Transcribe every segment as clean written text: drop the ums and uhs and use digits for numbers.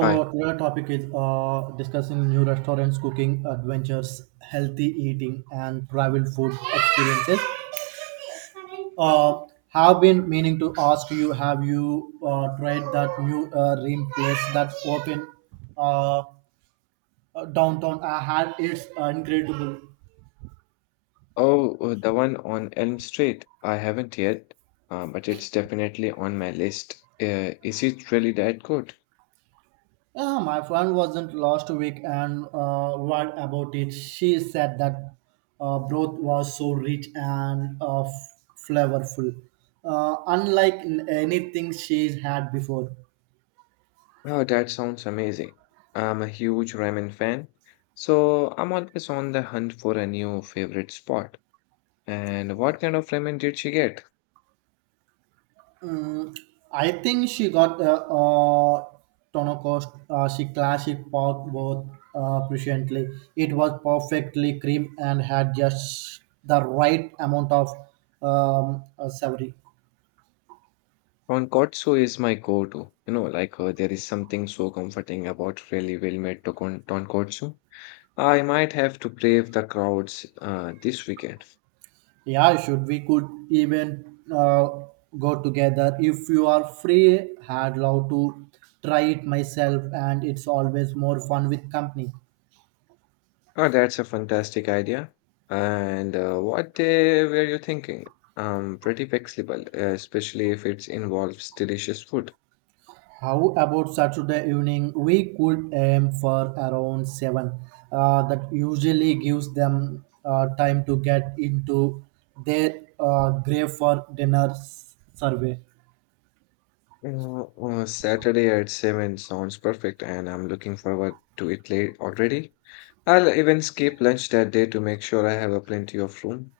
Hi. today topic is discussing new restaurants, cooking adventures, healthy eating, and travel food experiences. Uh, have been meaning to ask you: Have you tried that new rim place that opened uh, downtown? I had it's incredible. Oh, the one on Elm Street. I haven't yet, but it's definitely on my list. Is it really that good? Yeah, my friend wasn't last week and worried about it. She said that broth was so rich and flavorful, unlike anything she's had before. Wow, that sounds amazing. I'm a huge ramen fan, so I'm always on the hunt for a new favorite spot. And what kind of ramen did she get? Mm, I think she got Tonocost she classic pork broth presciently. It was perfectly cream and had just the right amount of savory. Tonkotsu is my go-to. You know, like there is something so comforting about really well-made tonkotsu. I might have to brave the crowds this weekend. Yeah, should we could even go together if you are free. I'd love to try it myself, and it's always more fun with company. Oh, that's a fantastic idea. And what day were you thinking? I'm pretty flexible, especially if it involves delicious food. How about Saturday evening? We could aim for around 7. That usually gives them time to get into their grave for dinner survey. Saturday at 7 sounds perfect, and I'm looking forward to it late already. I'll even skip lunch that day to make sure I have a plenty of room.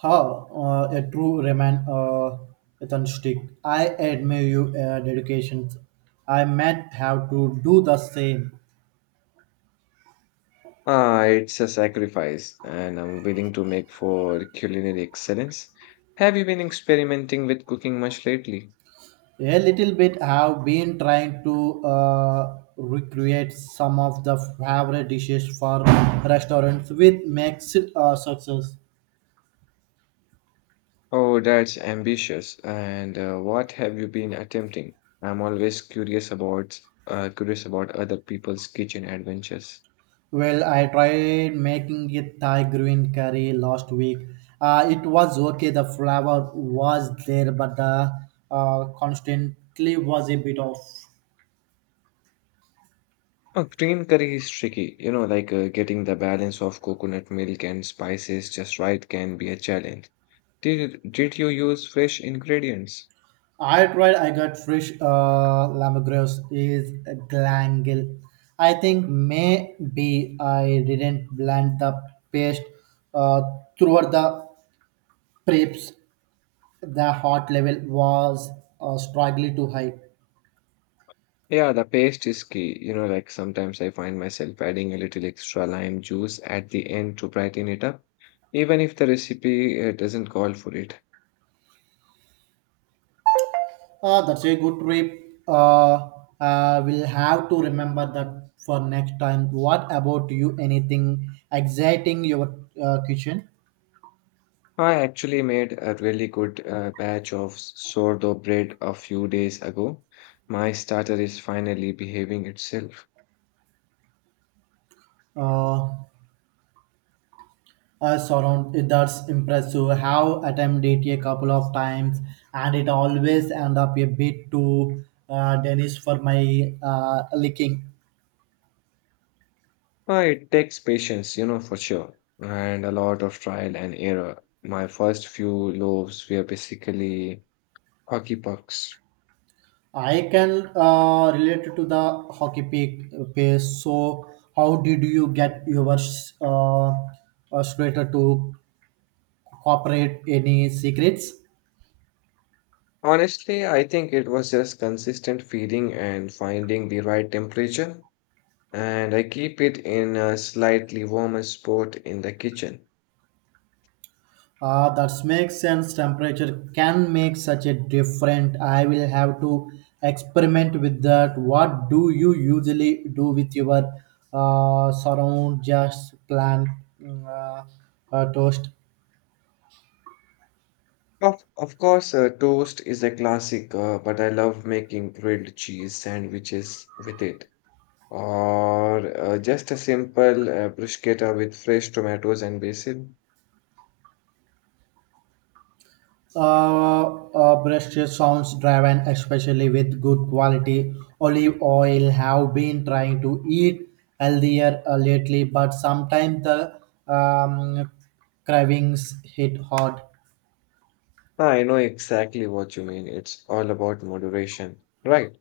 How a true remain authentic. I admire you dedication. I might have to do the same. Ah, it's a sacrifice, and I'm willing to make for culinary excellence. Have you been experimenting with cooking much lately? A little bit have been trying to recreate some of the favorite dishes for restaurants with mixed success. Oh, that's ambitious. And what have you been attempting? I'm always curious about other people's kitchen adventures. Well, I tried making a Thai green curry last week. It was okay, the flavor was there, but the constantly was a bit off. Oh, green curry is tricky. You know, like getting the balance of coconut milk and spices just right can be a challenge. Did you use fresh ingredients? I tried. I got fresh lemongrass is glangal. I think maybe I didn't blend the paste uh, throughout the preps. The hot level was strongly too high. Yeah, the paste is key. You know, like sometimes I find myself adding a little extra lime juice at the end to brighten it up, even if the recipe doesn't call for it. That's a good trip. We'll have to remember that for next time. What about you? Anything exciting your kitchen? I actually made a really good batch of sourdough bread a few days ago. My starter is finally behaving itself. Uh, surround that's impressive have attempted it a couple of times and it always end up a bit too dense for my liking. It takes patience, you know, for sure, and a lot of trial and error. My first few loaves were basically hockey pucks. I can relate to the hockey pick pace, so how did you get your slater to cooperate? Any secrets? Honestly, I think it was just consistent feeding and finding the right temperature, and I keep it in a slightly warmer spot in the kitchen. That makes sense. Temperature can make such a difference. I will have to experiment with that. What do you usually do with your surround, just plant uh, toast? Of course, toast is a classic, but I love making grilled cheese sandwiches with it. Or just a simple bruschetta with fresh tomatoes and basil. Brush sounds driven, especially with good quality olive oil. Have been trying to eat healthier lately, but sometimes the um, cravings hit hard. Ah, I know exactly what you mean. It's all about moderation, right?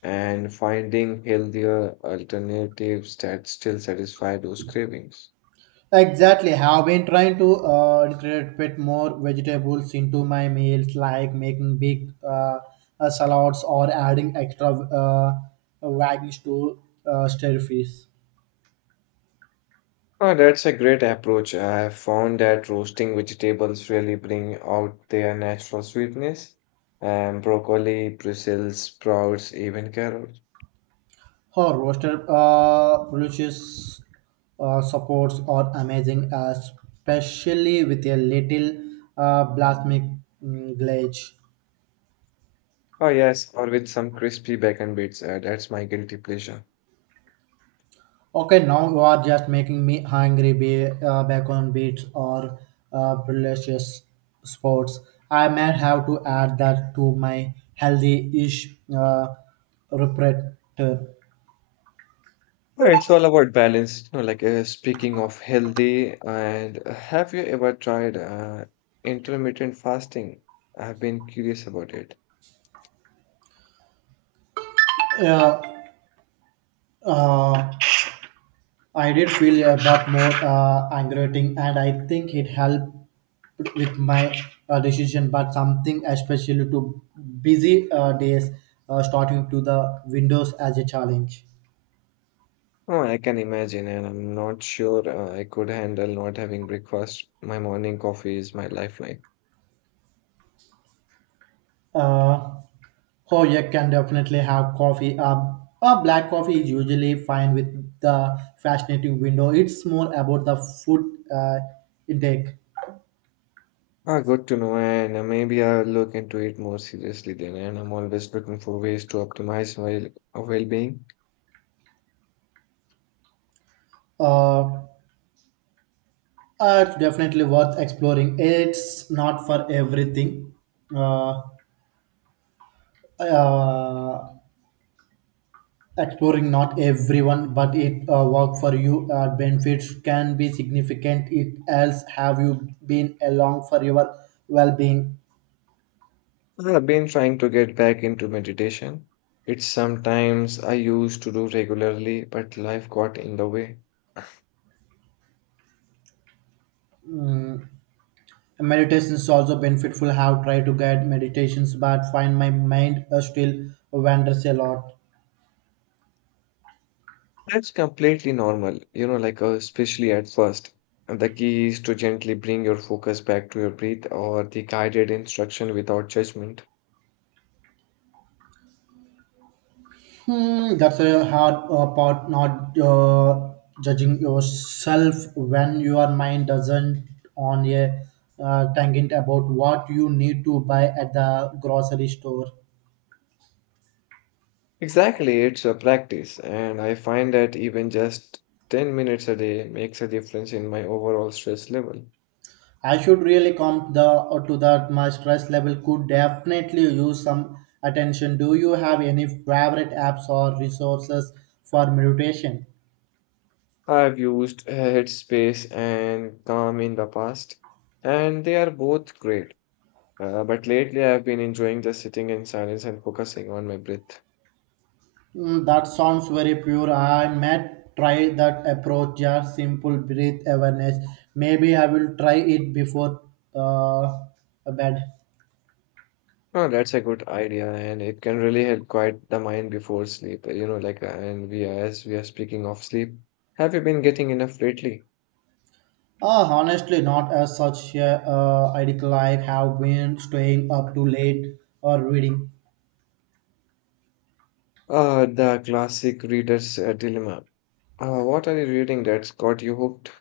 And finding healthier alternatives that still satisfy those cravings. Exactly. Have been trying to integrate bit more vegetables into my meals, like making big salads or adding extra veggies to stir fish. Oh, that's a great approach. I have found that roasting vegetables really bring out their natural sweetness. And broccoli, Brussels sprouts, even carrots. Her roasted delicious supports are amazing, especially with a little balsamic glaze. Oh yes, or with some crispy bacon bits. That's my guilty pleasure. Okay, now you are just making me hungry. Be bacon beats or delicious sports. I may have to add that to my healthy-ish repertoire. Oh, it's all about balance. You know, like speaking of healthy, and have you ever tried intermittent fasting? I've been curious about it. Uh, uh, I did feel a bit more aggravating, and I think it helped with my decision. But something especially to busy days, starting to the windows as a challenge. Oh, I can imagine, and I'm not sure I could handle not having breakfast. My morning coffee is my lifeline. Uh, oh, you can definitely have coffee. A black coffee is usually fine with the fascinating window. It's more about the food intake. Ah, good to know, and maybe I'll look into it more seriously then. And I'm always looking for ways to optimize my well-being. Uh, it's definitely worth exploring. It's not for everything. Uh, uh, exploring not everyone, but it work for you. Benefits can be significant. It else have you been along for your well-being. Well, I've been trying to get back into meditation. It's sometimes I used to do regularly, but life got in the way. Mm, meditations also beneficial. Have tried to guide meditations but find my mind still wanders a lot. That's completely normal, you know, like especially at first. And the key is to gently bring your focus back to your breath or the guided instruction without judgment. Hmm, that's a hard part, not judging yourself when your mind doesn't on a tangent about what you need to buy at the grocery store. Exactly, it's a practice, and I find that even just 10 minutes a day makes a difference in my overall stress level. I should really come the or to that. My stress level could definitely use some attention. Do you have any favorite apps or resources for meditation? I've used Headspace and Calm in the past, and they are both great. But lately, I've been enjoying just sitting in silence and focusing on my breath. Mm, that sounds very pure. I might try that approach, just simple breath awareness. Maybe I will try it before uh, bed. Oh, that's a good idea, and it can really help quiet the mind before sleep. You know, like, and we as we are speaking of sleep, have you been getting enough lately? Ah, honestly, not as such a ideal. I have been staying up too late or reading. The classic reader's dilemma. What are you reading that's got you hooked?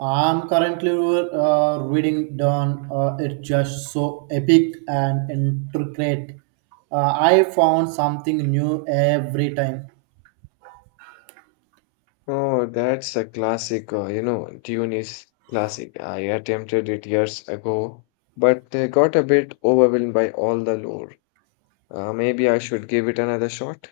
I'm currently reading Dawn. It's just so epic and intricate. I found something new every time. Oh, that's a classic, you know, Dune is classic. I attempted it years ago, but got a bit overwhelmed by all the lore. Maybe I should give it another shot.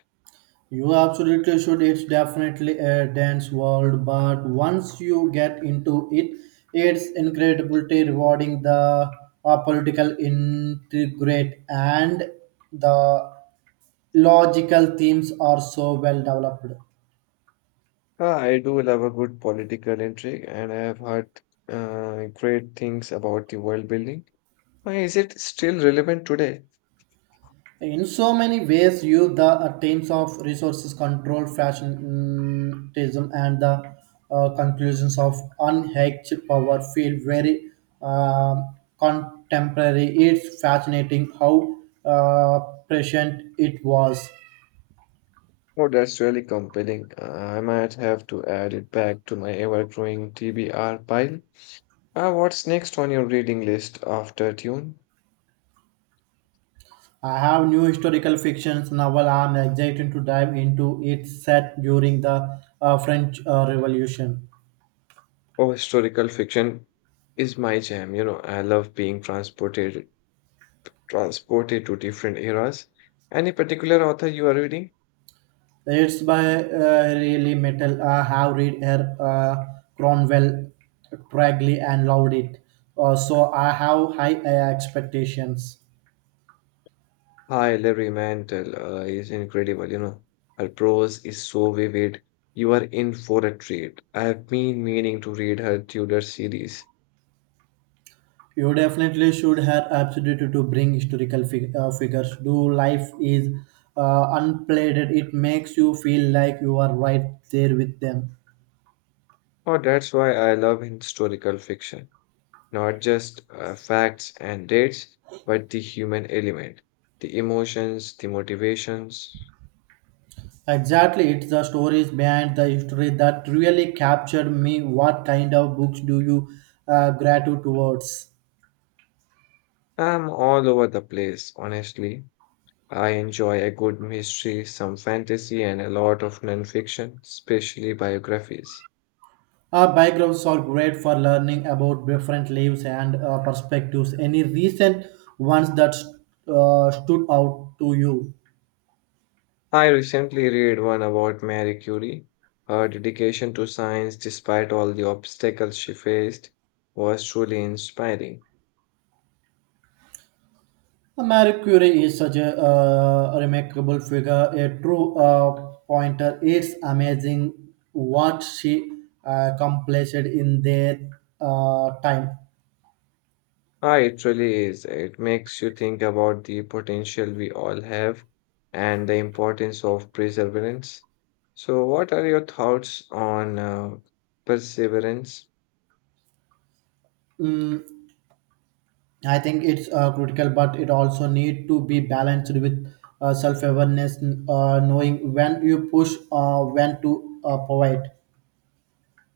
You absolutely should. It's definitely a dance world, but once you get into it, it's incredibly rewarding. The political integrate and the logical themes are so well developed. Ah, I do love a good political intrigue, and I have heard great things about the world building. Why is it still relevant today? In so many ways, you the terms of resources control, fashionism, and the conclusions of unhedged power feel very uh, contemporary. It's fascinating how uh, prescient it was. Oh, that's really compelling. I might have to add it back to my ever-growing TBR pile. What's next on your reading list after Dune? I have new historical fictions novel. I'm excited to dive into it, set during the French Revolution. Oh, historical fiction is my jam. You know, I love being transported to different eras. Any particular author you are reading? It's by really metal. I have read her Cromwell, Cragley, and loved it. So I have high expectations. Hi, Larry Mantle is incredible, you know. Her prose is so vivid. You are in for a treat. I have been meaning to read her Tudor series. You definitely should have absolutely to bring historical figures. Do life is unplayed. It makes you feel like you are right there with them. Oh, that's why I love historical fiction. Not just facts and dates, but the human element, the emotions, the motivations. Exactly, it's the stories behind the history that really captured me. What kind of books do you gravitate towards? I'm all over the place, honestly. I enjoy a good mystery, some fantasy, and a lot of nonfiction, especially biographies. Backgrounds are great for learning about different lives and perspectives. Any recent ones that stood out to you? I recently read one about Marie Curie. Her dedication to science, despite all the obstacles she faced, was truly inspiring. Marie Curie is such a remarkable figure, a true pointer. It's amazing what she accomplished in their time. Ah, it really is. It makes you think about the potential we all have and the importance of perseverance. So, what are your thoughts on perseverance? Mm, I think it's critical, but it also need to be balanced with self-awareness, knowing when you push, when to provide.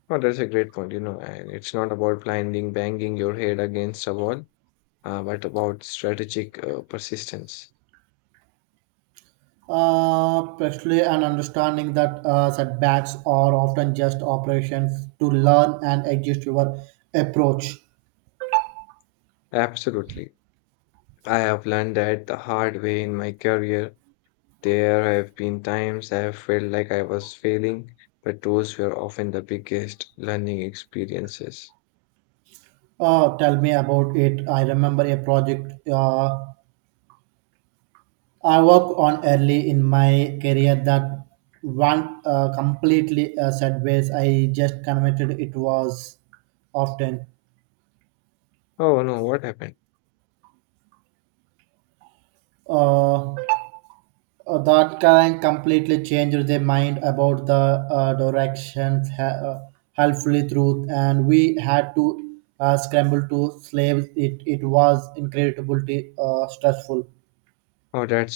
Oh, that's a great point. You know, and it's not about blinding, banging your head against a wall, but about strategic persistence. Especially an understanding that setbacks are often just operations to learn and adjust your approach. Absolutely. I have learned that the hard way in my career. There have been times I have felt like I was failing, but those were often the biggest learning experiences. Tell me about it. I remember a project. I work on early in my career that one completely sideways. I just commented it was often. Oh no, what happened? uh, uh, that can completely change their mind about the directions helpfully truth, and we had to scramble to slaves it. It was incredibly stressful. Oh, that's